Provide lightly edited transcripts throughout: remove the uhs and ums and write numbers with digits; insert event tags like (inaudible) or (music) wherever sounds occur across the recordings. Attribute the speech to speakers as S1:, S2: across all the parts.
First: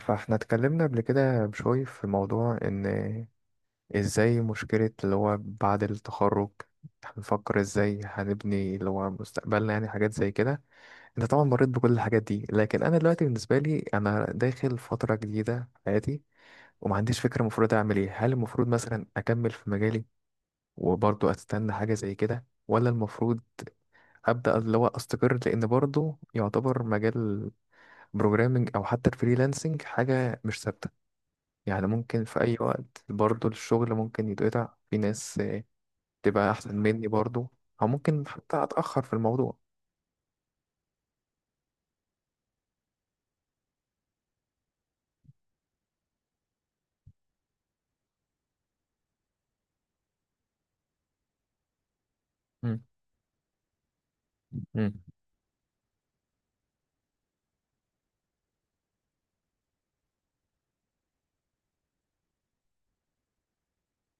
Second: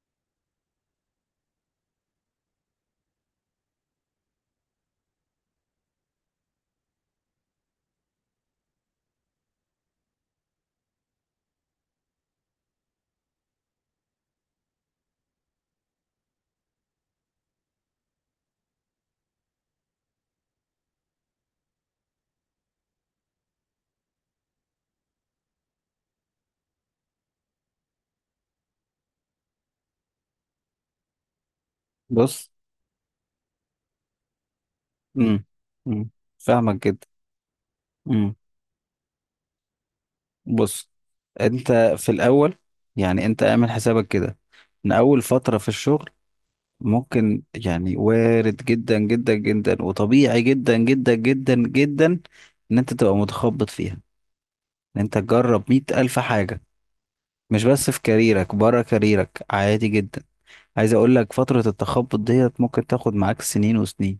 S1: فاحنا اتكلمنا قبل كده بشوي في موضوع ان ازاي مشكلة اللي هو بعد التخرج هنفكر ازاي هنبني اللي هو مستقبلنا، يعني حاجات زي كده. انت طبعا مريت بكل الحاجات دي، لكن انا دلوقتي بالنسبة لي انا داخل فترة جديدة في حياتي، وما عنديش فكرة المفروض اعمل ايه. هل المفروض مثلا اكمل في مجالي وبرضه استنى حاجة زي كده، ولا المفروض ابدا اللي هو استقر، لان برضه يعتبر مجال البروجرامينج او حتى الفريلانسنج حاجة مش ثابتة. يعني ممكن في
S2: بص.
S1: أي وقت برضو الشغل ممكن يتقطع، في ناس
S2: امم امم
S1: تبقى أحسن
S2: فاهمك جدا.
S1: مني برضو، أو ممكن
S2: امم
S1: حتى أتأخر في الموضوع.
S2: بص، انت في الاول، يعني انت اعمل حسابك كده ان اول فترة في الشغل ممكن، يعني وارد جدا جدا جدا وطبيعي جدا جدا جدا جدا ان
S1: مم.
S2: انت تبقى متخبط فيها،
S1: مم.
S2: ان انت تجرب مية الف حاجة، مش بس في كاريرك، بره كاريرك عادي جدا. عايز اقول لك فترة التخبط ديت ممكن تاخد معاك سنين وسنين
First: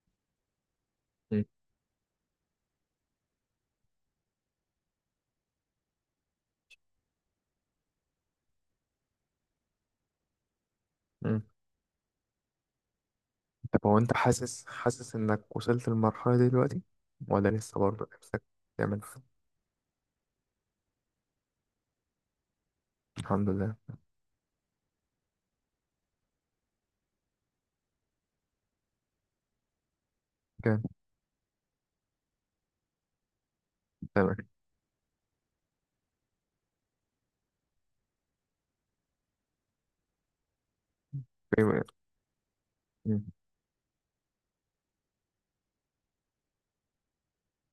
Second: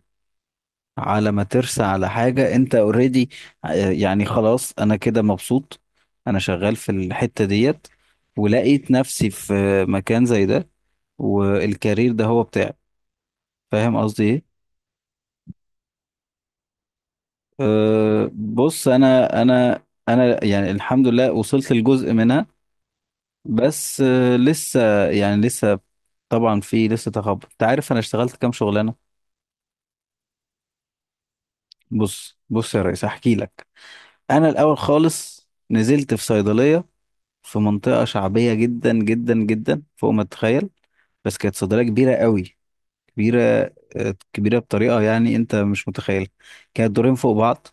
S2: على
S1: مم.
S2: ما ترسى على حاجة انت اوريدي. يعني خلاص انا كده مبسوط، انا شغال في الحتة ديت ولقيت نفسي في مكان زي ده،
S1: مم.
S2: والكارير ده هو بتاعي.
S1: طب هو
S2: فاهم
S1: أنت
S2: قصدي ايه؟
S1: حاسس، إنك وصلت للمرحلة دي دلوقتي، ولا لسه برضو
S2: أه
S1: نفسك
S2: بص،
S1: تعمل كده؟
S2: انا يعني الحمد لله وصلت لجزء منها.
S1: الحمد لله.
S2: بس أه لسه يعني لسه، طبعا في لسه تخبط. انت عارف انا اشتغلت كام شغلانة؟
S1: كان
S2: بص بص يا ريس احكي لك.
S1: تمام.
S2: انا الاول خالص نزلت في صيدلية في منطقة شعبية جدا جدا جدا فوق ما تتخيل، بس كانت
S1: في-
S2: صيدلية كبيرة قوي.
S1: مم.
S2: كبيرة، كبيرة بطريقة يعني انت مش متخيل. كانت دورين فوق بعض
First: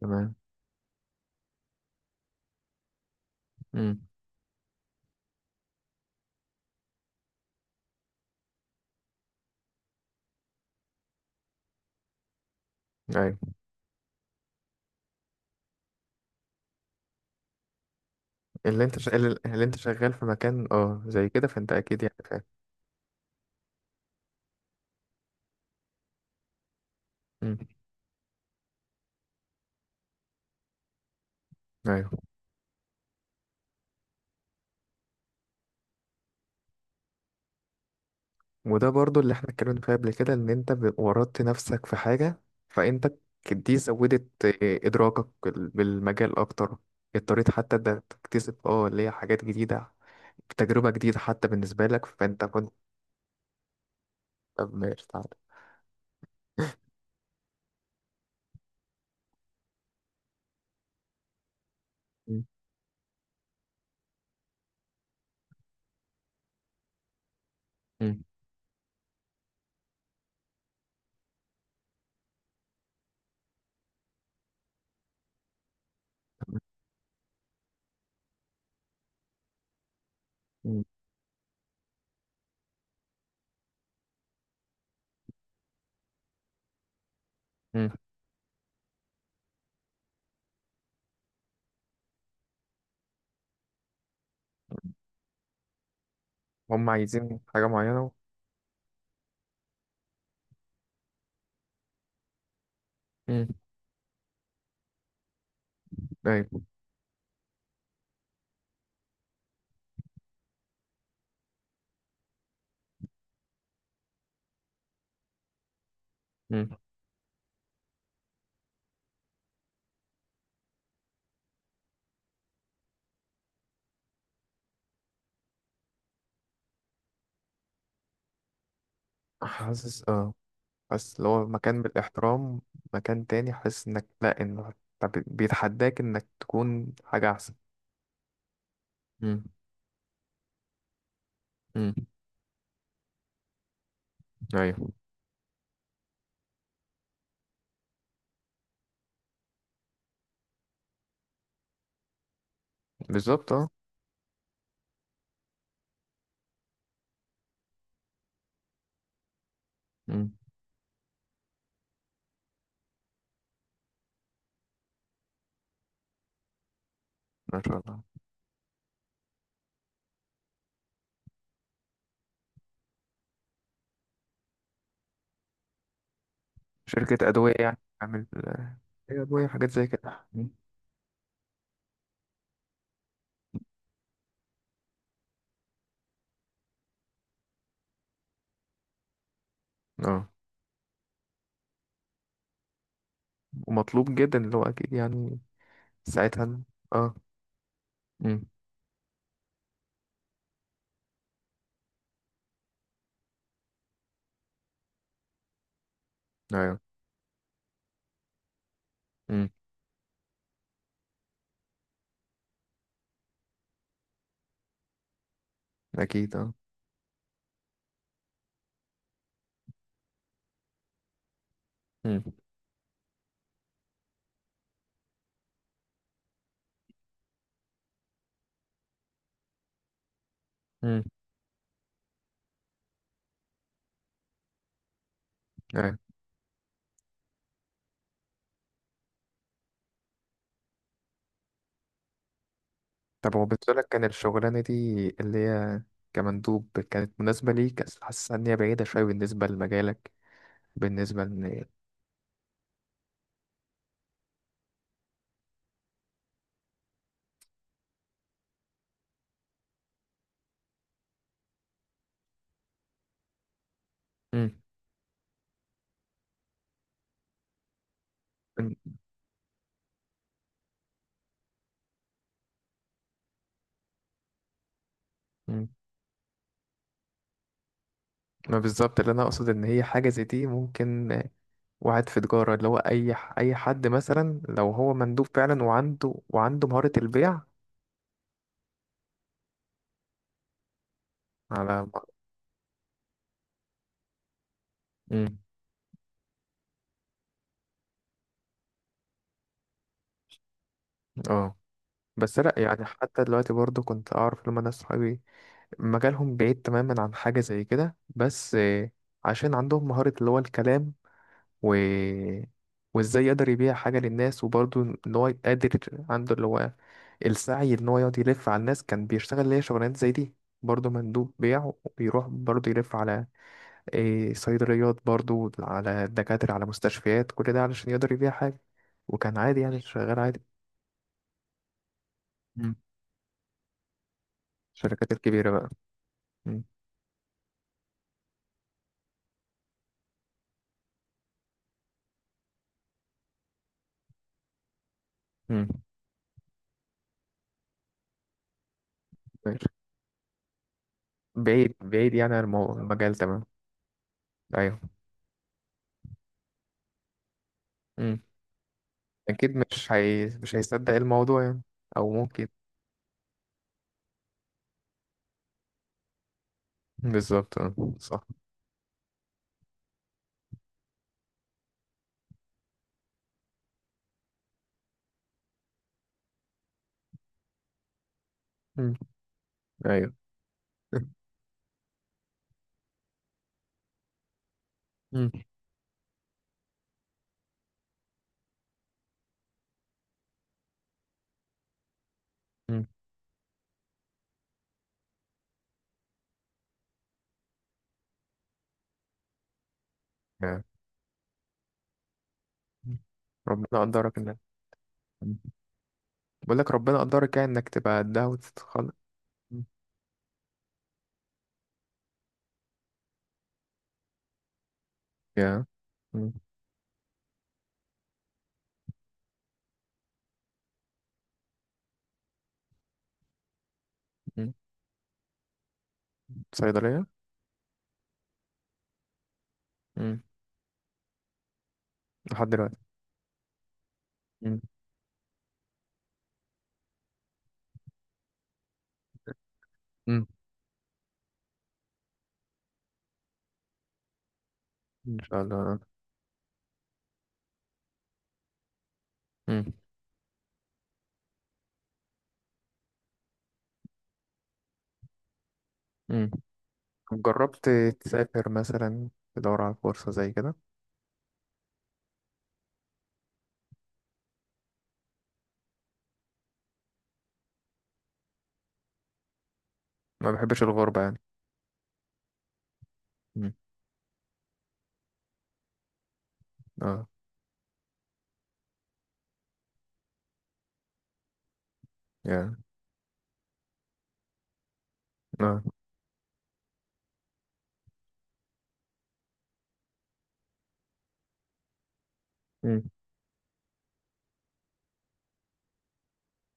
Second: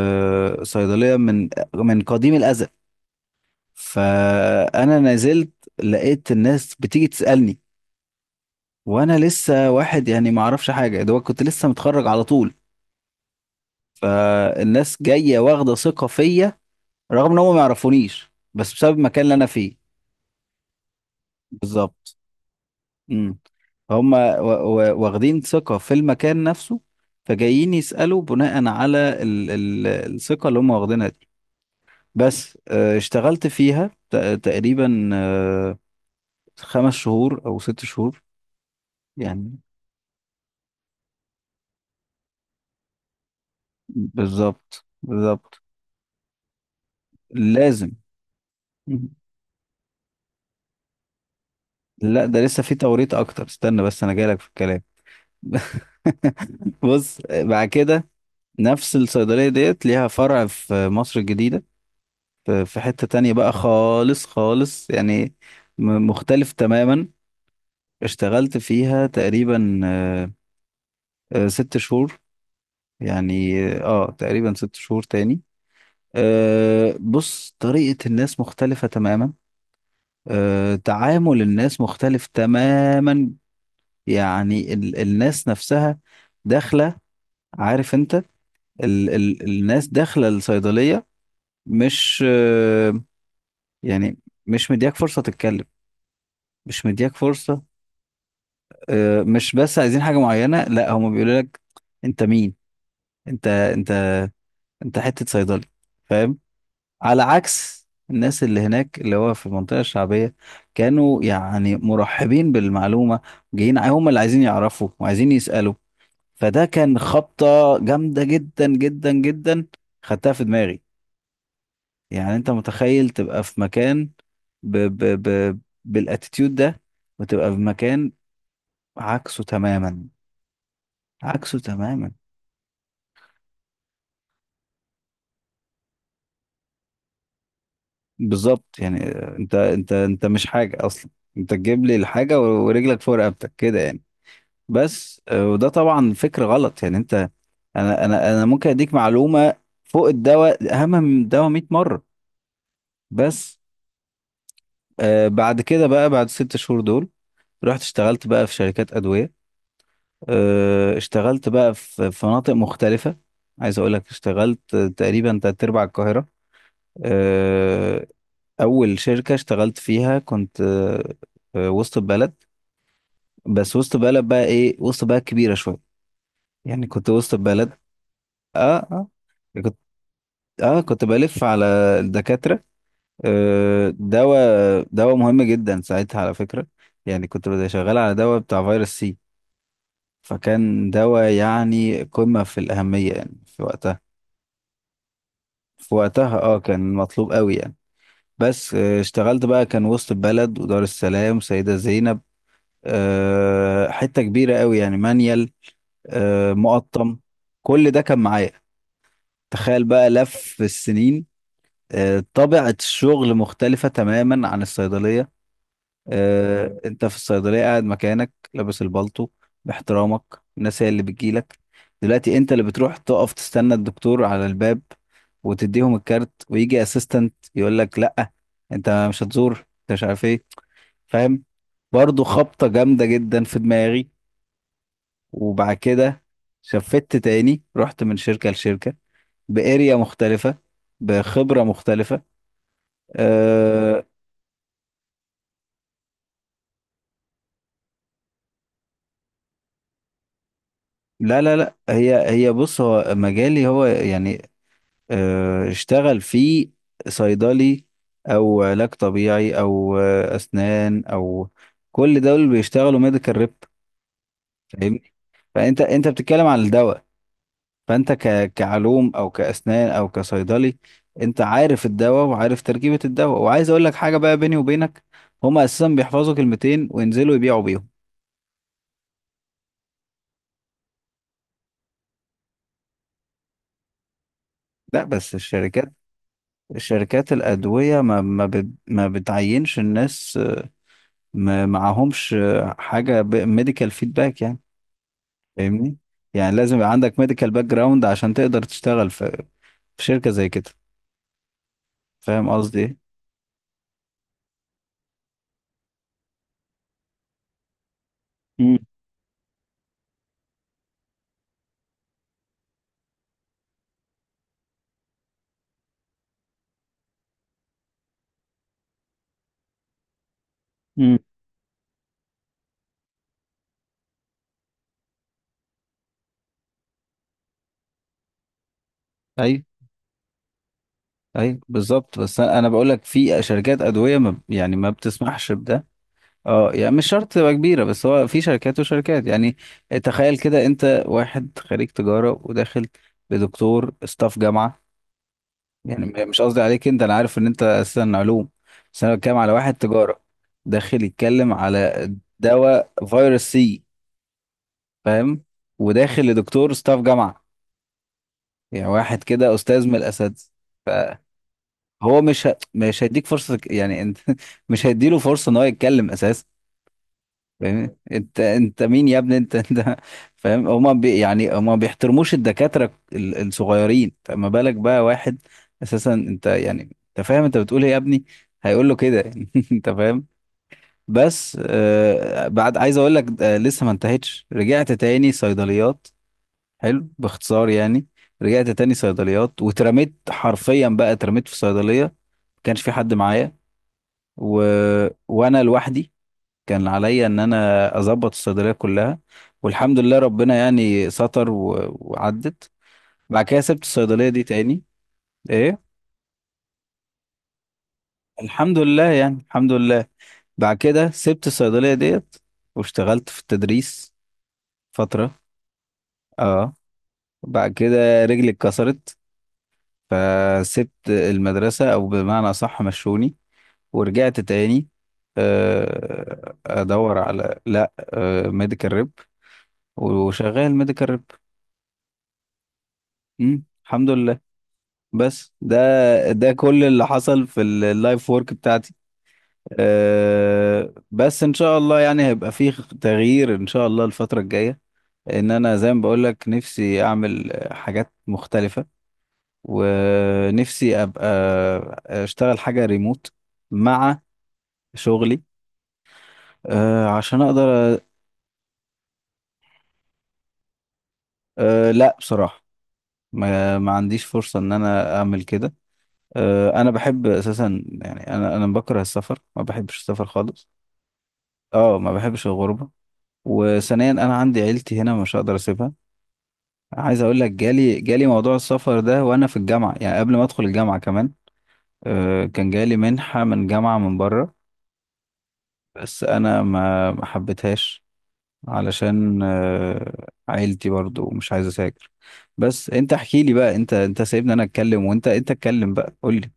S1: تمام.
S2: من قديم الأزل.
S1: مم.
S2: فأنا نزلت لقيت الناس بتيجي تسألني، وأنا لسه واحد يعني ما أعرفش حاجة دوت، كنت لسه متخرج على طول.
S1: أيوة.
S2: فالناس جاية واخدة ثقة فيا رغم إن هم ما يعرفونيش، بس بسبب المكان اللي أنا
S1: اللي
S2: فيه.
S1: أنت شغال في مكان زي كده، فأنت أكيد يعني
S2: بالظبط.
S1: فاهم.
S2: امم هم واخدين ثقة في المكان نفسه،
S1: مم.
S2: فجايين يسألوا بناء على ال ال الثقة اللي هم واخدينها دي.
S1: أيوة.
S2: بس اشتغلت فيها تقريبا خمس شهور أو ست شهور
S1: وده برضو اللي احنا
S2: يعني.
S1: اتكلمنا فيه قبل كده، ان انت ورطت نفسك في حاجة، فانت دي زودت
S2: بالظبط
S1: ادراكك
S2: بالظبط.
S1: بالمجال اكتر. اضطريت حتى
S2: لازم.
S1: ده تكتسب اللي
S2: مم.
S1: هي حاجات جديدة، تجربة جديدة حتى بالنسبة لك،
S2: لا ده
S1: فانت
S2: لسه
S1: كنت.
S2: في توريط أكتر، استنى بس أنا جايلك في
S1: طب
S2: الكلام.
S1: ماشي، تعالى.
S2: (laughs) بص بعد كده نفس الصيدلية ديت ليها فرع في مصر الجديدة،
S1: مم،
S2: في حتة تانية بقى خالص خالص يعني، مختلف تماما.
S1: مم،
S2: اشتغلت فيها تقريبا ست شهور، يعني تقريبا ست شهور تاني. بص طريقة الناس مختلفة تماما،
S1: مم،
S2: تعامل الناس مختلف تماما. يعني الناس نفسها داخلة،
S1: مم.
S2: عارف انت، ال ال الناس داخلة الصيدلية مش يعني مش مدياك فرصة تتكلم، مش
S1: هم
S2: مدياك
S1: عايزين
S2: فرصة.
S1: حاجة معينة.
S2: مش بس عايزين حاجة معينة، لا هم بيقولوا لك انت مين. انت
S1: مم،
S2: انت انت حتة صيدلي، فاهم؟
S1: ايوه.
S2: على عكس الناس اللي هناك اللي هو في المنطقة الشعبية، كانوا يعني مرحبين بالمعلومة، جايين هم اللي عايزين يعرفوا وعايزين يسألوا. فده
S1: مم.
S2: كان خبطة جامدة جدا جدا جدا، خدتها في دماغي. يعني انت متخيل تبقى في مكان ب ب ب بالاتيتيود ده، وتبقى في مكان عكسه
S1: حاسس،
S2: تماما،
S1: اه، بس اللي هو
S2: عكسه
S1: مكان
S2: تماما.
S1: بالاحترام، مكان تاني حاسس انك لا، انه طب بيتحداك انك تكون حاجة احسن.
S2: بالظبط. يعني
S1: مم،
S2: انت مش حاجه اصلا، انت تجيب
S1: مم.
S2: لي الحاجه ورجلك فوق رقبتك كده يعني.
S1: ايوه.
S2: بس وده طبعا فكر غلط. يعني انت، انا ممكن اديك معلومه فوق الدواء اهم من الدواء 100 مره.
S1: بالظبط،
S2: بس
S1: اه.
S2: بعد كده بقى، بعد ست شهور دول رحت اشتغلت بقى في شركات ادويه.
S1: مم.
S2: اشتغلت بقى في مناطق مختلفه. عايز اقول لك اشتغلت تقريبا تلات ارباع القاهره.
S1: ما شاء الله.
S2: آه، اول شركه اشتغلت فيها كنت وسط البلد. بس وسط بلد بقى ايه؟ وسط بلد كبيرة شوية، يعني كنت
S1: شركة
S2: وسط
S1: أدوية
S2: بلد.
S1: يعني عامل؟
S2: اه
S1: هي أدوية وحاجات
S2: كنت،
S1: زي كده. مم.
S2: اه كنت بلف على الدكاترة. آه دواء، دواء مهم جدا ساعتها على فكرة. يعني كنت بدي شغال على دواء بتاع فيروس سي،
S1: اه،
S2: فكان دواء يعني قمة في الأهمية يعني في وقتها.
S1: ومطلوب جدا اللي هو، أكيد يعني.
S2: في وقتها
S1: ساعتها
S2: اه
S1: ال-
S2: كان
S1: اه.
S2: مطلوب قوي يعني.
S1: مم.
S2: بس آه اشتغلت بقى، كان وسط البلد ودار السلام سيدة زينب، آه حتة كبيرة قوي يعني مانيال، آه
S1: ايوه.
S2: مقطم، كل ده كان معايا.
S1: مم.
S2: تخيل بقى لف السنين. طبيعة الشغل مختلفة تماما عن الصيدلية.
S1: أكيد، اه.
S2: انت في الصيدلية قاعد مكانك لابس البلطو، باحترامك الناس هي اللي بتجيلك.
S1: مم.
S2: دلوقتي انت اللي بتروح تقف تستنى الدكتور على الباب وتديهم الكارت، ويجي اسيستنت يقول لك لا انت مش هتزور، انت مش عارف ايه.
S1: مم.
S2: فاهم؟ برضه خبطة جامدة جدا في دماغي. وبعد
S1: ايوه.
S2: كده شفت تاني، رحت من شركة لشركة، باريا مختلفة، بخبرة مختلفة.
S1: طب هو بالنسبة لك كان
S2: أه.
S1: الشغلانة دي اللي هي كمندوب كانت مناسبة ليك؟ أصل حاسس إن هي بعيدة شوية بالنسبة لمجالك، بالنسبة
S2: لا لا
S1: إن.
S2: لا هي هي، بص هو مجالي هو يعني، أه اشتغل في صيدلي او علاج طبيعي او اسنان او، كل دول بيشتغلوا ميديكال ريب.
S1: مم.
S2: فاهمني؟ فانت انت بتتكلم عن الدواء، فانت كعلوم او كاسنان او كصيدلي، انت عارف الدواء وعارف تركيبة الدواء. وعايز اقول لك حاجة بقى بيني وبينك، هما
S1: مم.
S2: اساسا بيحفظوا كلمتين وينزلوا يبيعوا بيهم.
S1: ما بالظبط اللي أنا أقصد، إن هي حاجة زي دي ممكن واحد في تجارة، اللي هو أي، أي حد مثلا لو هو
S2: لا
S1: مندوب
S2: بس
S1: فعلا،
S2: الشركات،
S1: وعنده مهارة
S2: شركات
S1: البيع.
S2: الأدوية ما بتعينش الناس ما
S1: على.
S2: معهمش حاجة ميديكال فيدباك يعني.
S1: امم
S2: فاهمني؟ يعني لازم يبقى عندك ميديكال باك جراوند عشان تقدر تشتغل في شركة زي كده.
S1: اه، بس
S2: فاهم
S1: لأ
S2: قصدي
S1: يعني،
S2: ايه؟
S1: حتى دلوقتي برضو كنت أعرف لما ناس صحابي مجالهم بعيد تماما عن حاجة زي كده، بس
S2: مم.
S1: عشان عندهم مهارة اللي هو الكلام، و وازاي يقدر يبيع حاجة للناس، وبرضو ان هو قادر، عنده اللي هو السعي ان هو يقعد يلف على الناس، كان بيشتغل ليه شغلانات زي دي. برضو
S2: مم.
S1: مندوب بيع، وبيروح برضو يلف على صيدليات، برضو على دكاترة، على مستشفيات، كل ده علشان يقدر يبيع حاجة، وكان عادي،
S2: ايوه.
S1: يعني شغال عادي.
S2: ايوه بالظبط، بس انا، أنا
S1: مم.
S2: بقول لك في شركات ادويه ما يعني ما
S1: الشركات الكبيرة
S2: بتسمحش
S1: بقى.
S2: بده.
S1: مم.
S2: اه يعني مش شرط تبقى كبيره، بس هو في شركات وشركات يعني. تخيل كده انت واحد خريج تجاره وداخل بدكتور استاف جامعه.
S1: مم.
S2: يعني مش قصدي عليك انت، انا عارف ان انت اساسا علوم، بس انا بتكلم على
S1: ماشي.
S2: واحد تجاره داخل يتكلم
S1: بعيد،
S2: على
S1: بعيد يعني، عن
S2: دواء
S1: المجال،
S2: فيروس
S1: تمام.
S2: سي،
S1: أيوه.
S2: فاهم؟ وداخل لدكتور ستاف جامعه،
S1: مم.
S2: يعني واحد كده
S1: أكيد
S2: استاذ من الاساتذه.
S1: مش هيصدق الموضوع
S2: فهو
S1: يعني، أو ممكن.
S2: مش هيديك فرصه يعني انت. (laughs) مش هيديله فرصه ان هو يتكلم اساسا.
S1: بالظبط، آه.
S2: فاهمني؟
S1: صح.
S2: انت مين يا ابني؟ انت فاهم، هما بي يعني هما ما بيحترموش الدكاترة الصغيرين، فما بالك بقى واحد اساسا انت يعني، انت فاهم انت بتقول ايه يا ابني؟ هيقول
S1: مم.
S2: له كده. (laughs) انت
S1: أيوه.
S2: فاهم؟
S1: مم.
S2: بس آه بعد، عايز اقول لك آه لسه ما انتهتش. رجعت تاني
S1: (laughs)
S2: صيدليات. حلو باختصار يعني، رجعت تاني صيدليات واترميت حرفيا، بقى اترميت في صيدلية ما كانش
S1: مم.
S2: في حد معايا و... وانا لوحدي. كان عليا ان انا اظبط الصيدليه كلها، والحمد لله ربنا
S1: آه.
S2: يعني ستر وعدت. بعد كده
S1: ربنا
S2: سبت
S1: قدرك
S2: الصيدليه
S1: إنك.
S2: دي تاني.
S1: مم.
S2: ايه،
S1: بقول لك ربنا قدرك يعني، إنك تبقى قدها
S2: الحمد
S1: وتتخلق.
S2: لله يعني الحمد لله. بعد كده سبت الصيدليه ديت واشتغلت في التدريس فتره.
S1: يا مم.
S2: اه، بعد كده رجلي اتكسرت فسبت المدرسه او بمعنى اصح مشوني. ورجعت
S1: مم.
S2: تاني
S1: صيدلية.
S2: ادور على لا ميديكال ريب، وشغال ميديكال ريب
S1: لحد دلوقتي.
S2: الحمد لله.
S1: مم.
S2: بس ده، ده كل اللي حصل في اللايف وورك بتاعتي.
S1: امم
S2: أه بس ان شاء الله يعني هيبقى فيه تغيير ان شاء الله الفترة الجاية.
S1: ان شاء
S2: ان انا
S1: الله.
S2: زي ما بقول لك نفسي اعمل حاجات مختلفة
S1: مم.
S2: ونفسي ابقى اشتغل حاجة ريموت مع شغلي،
S1: مم.
S2: أه
S1: طب
S2: عشان
S1: جربت
S2: اقدر.
S1: تسافر مثلا، تدور على فرصة زي كده؟
S2: أه لا بصراحة ما عنديش فرصة ان انا اعمل كده. أه انا بحب اساسا يعني، انا بكره السفر، ما بحبش السفر
S1: ما بحبش
S2: خالص.
S1: الغربة يعني.
S2: اه ما بحبش الغربة.
S1: مم.
S2: وثانيا انا عندي عيلتي هنا مش هقدر اسيبها.
S1: اه،
S2: عايز اقول لك جالي موضوع السفر ده وانا في الجامعة، يعني قبل ما ادخل الجامعة كمان.
S1: يعني.
S2: كان جالي منحة من جامعة من بره،
S1: اه.
S2: بس انا ما حبيتهاش علشان عيلتي برضو مش عايز اسافر. بس
S1: مم.
S2: انت احكي لي بقى، انت سايبني انا اتكلم وانت انت اتكلم بقى قول لي.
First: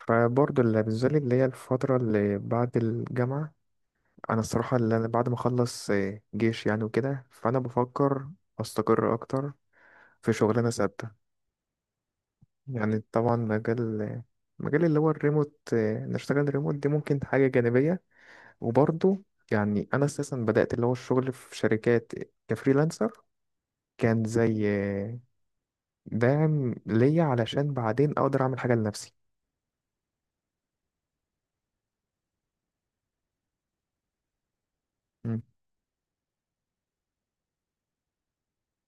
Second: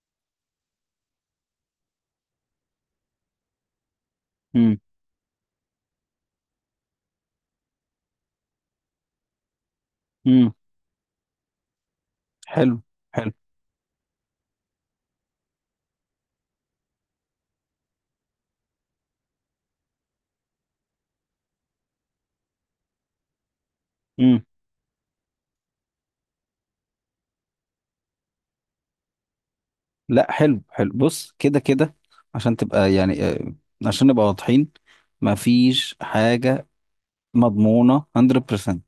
S1: فبرضه اللي بالذات اللي هي الفترة اللي بعد الجامعة، أنا الصراحة
S2: امم
S1: اللي أنا بعد ما أخلص جيش يعني وكده، فأنا بفكر أستقر أكتر في
S2: امم
S1: شغلانة ثابتة.
S2: حلو
S1: يعني
S2: حلو.
S1: طبعا مجال، اللي هو الريموت، نشتغل ريموت دي ممكن حاجة جانبية، وبرضه يعني أنا أساسا بدأت اللي هو الشغل في شركات كفريلانسر، كان زي دعم ليا علشان بعدين أقدر أعمل حاجة لنفسي.
S2: لا حلو حلو، بص كده كده عشان تبقى يعني عشان نبقى واضحين،
S1: مم.
S2: مفيش حاجة مضمونة 100%.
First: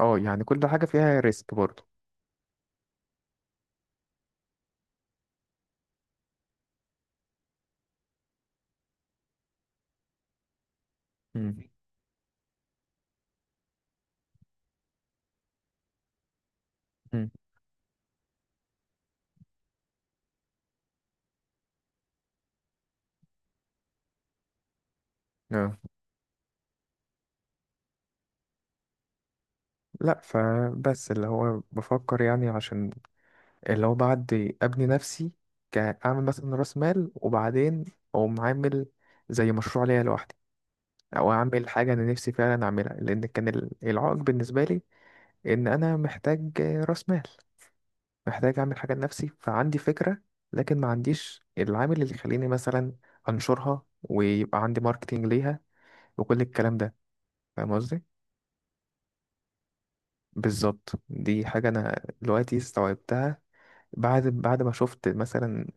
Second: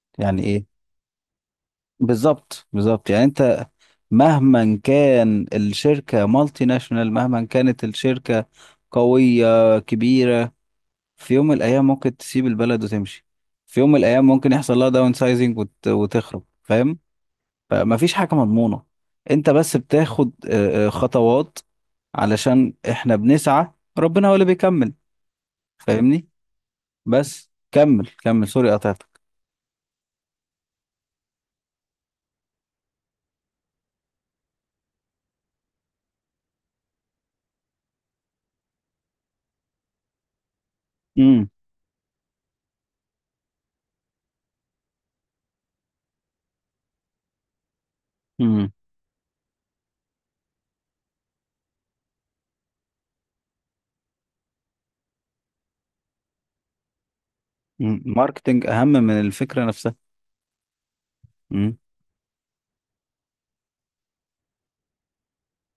S1: اه،
S2: يعني
S1: يعني كل
S2: ايه؟
S1: حاجة فيها ريسك برضه.
S2: بالظبط بالظبط. يعني انت مهما كان الشركة مالتي ناشونال، مهما كانت الشركة قوية كبيرة، في يوم من
S1: مم.
S2: الأيام ممكن تسيب البلد وتمشي، في يوم من الأيام ممكن يحصل لها داون سايزنج وتخرب، فاهم؟
S1: مم.
S2: فمفيش حاجة مضمونة، انت بس بتاخد خطوات، علشان احنا بنسعى، ربنا هو اللي بيكمل.
S1: آه.
S2: فاهمني؟ بس كمل كمل، سوري قطعتك.
S1: لا، فبس اللي هو بفكر يعني، عشان اللي هو بعد أبني نفسي، كأعمل مثلا رأس مال، وبعدين أقوم عامل زي مشروع ليا لوحدي، أو
S2: امم
S1: أعمل حاجة أنا نفسي فعلا أعملها، لأن كان العائق بالنسبة لي ان انا محتاج راس مال، محتاج
S2: امم
S1: اعمل حاجه لنفسي، فعندي فكره، لكن ما عنديش العامل اللي يخليني مثلا انشرها ويبقى عندي ماركتينج ليها وكل الكلام ده، فاهم قصدي؟
S2: ماركتنج اهم من الفكرة نفسها.
S1: بالظبط، دي حاجه
S2: امم
S1: انا دلوقتي استوعبتها، بعد ما شفت مثلا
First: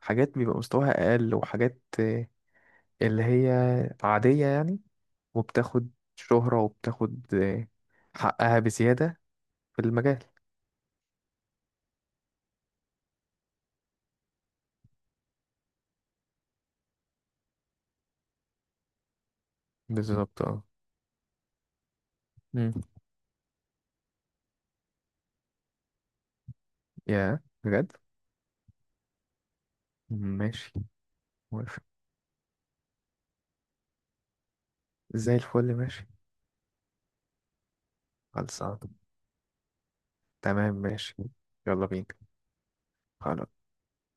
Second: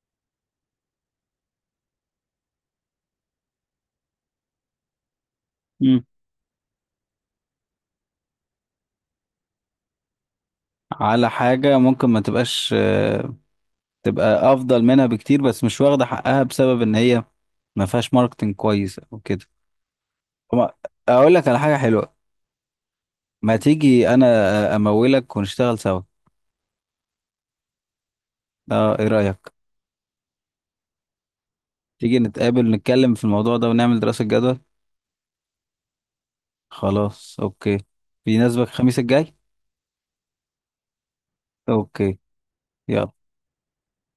S1: حاجات بيبقى مستواها اقل، وحاجات اللي هي عاديه يعني، وبتاخد
S2: امم
S1: شهره، وبتاخد حقها بزياده في المجال.
S2: على حاجة ممكن ما تبقاش تبقى افضل منها بكتير، بس مش واخدة حقها بسبب ان هي ما فيهاش ماركتنج كويس او كده.
S1: بالظبط، اه.
S2: وما- اقول لك على حاجة حلوة،
S1: مم.
S2: ما تيجي انا امولك ونشتغل سوا.
S1: يا بجد؟
S2: اه ايه رأيك؟
S1: ماشي، موافق.
S2: تيجي نتقابل نتكلم في الموضوع ده ونعمل دراسة جدوى.
S1: زي الفل، ماشي.
S2: خلاص اوكي، بيناسبك
S1: خلصان.
S2: الخميس الجاي؟
S1: تمام، ماشي. يلا بينا.
S2: اوكي يلا.
S1: خلاص.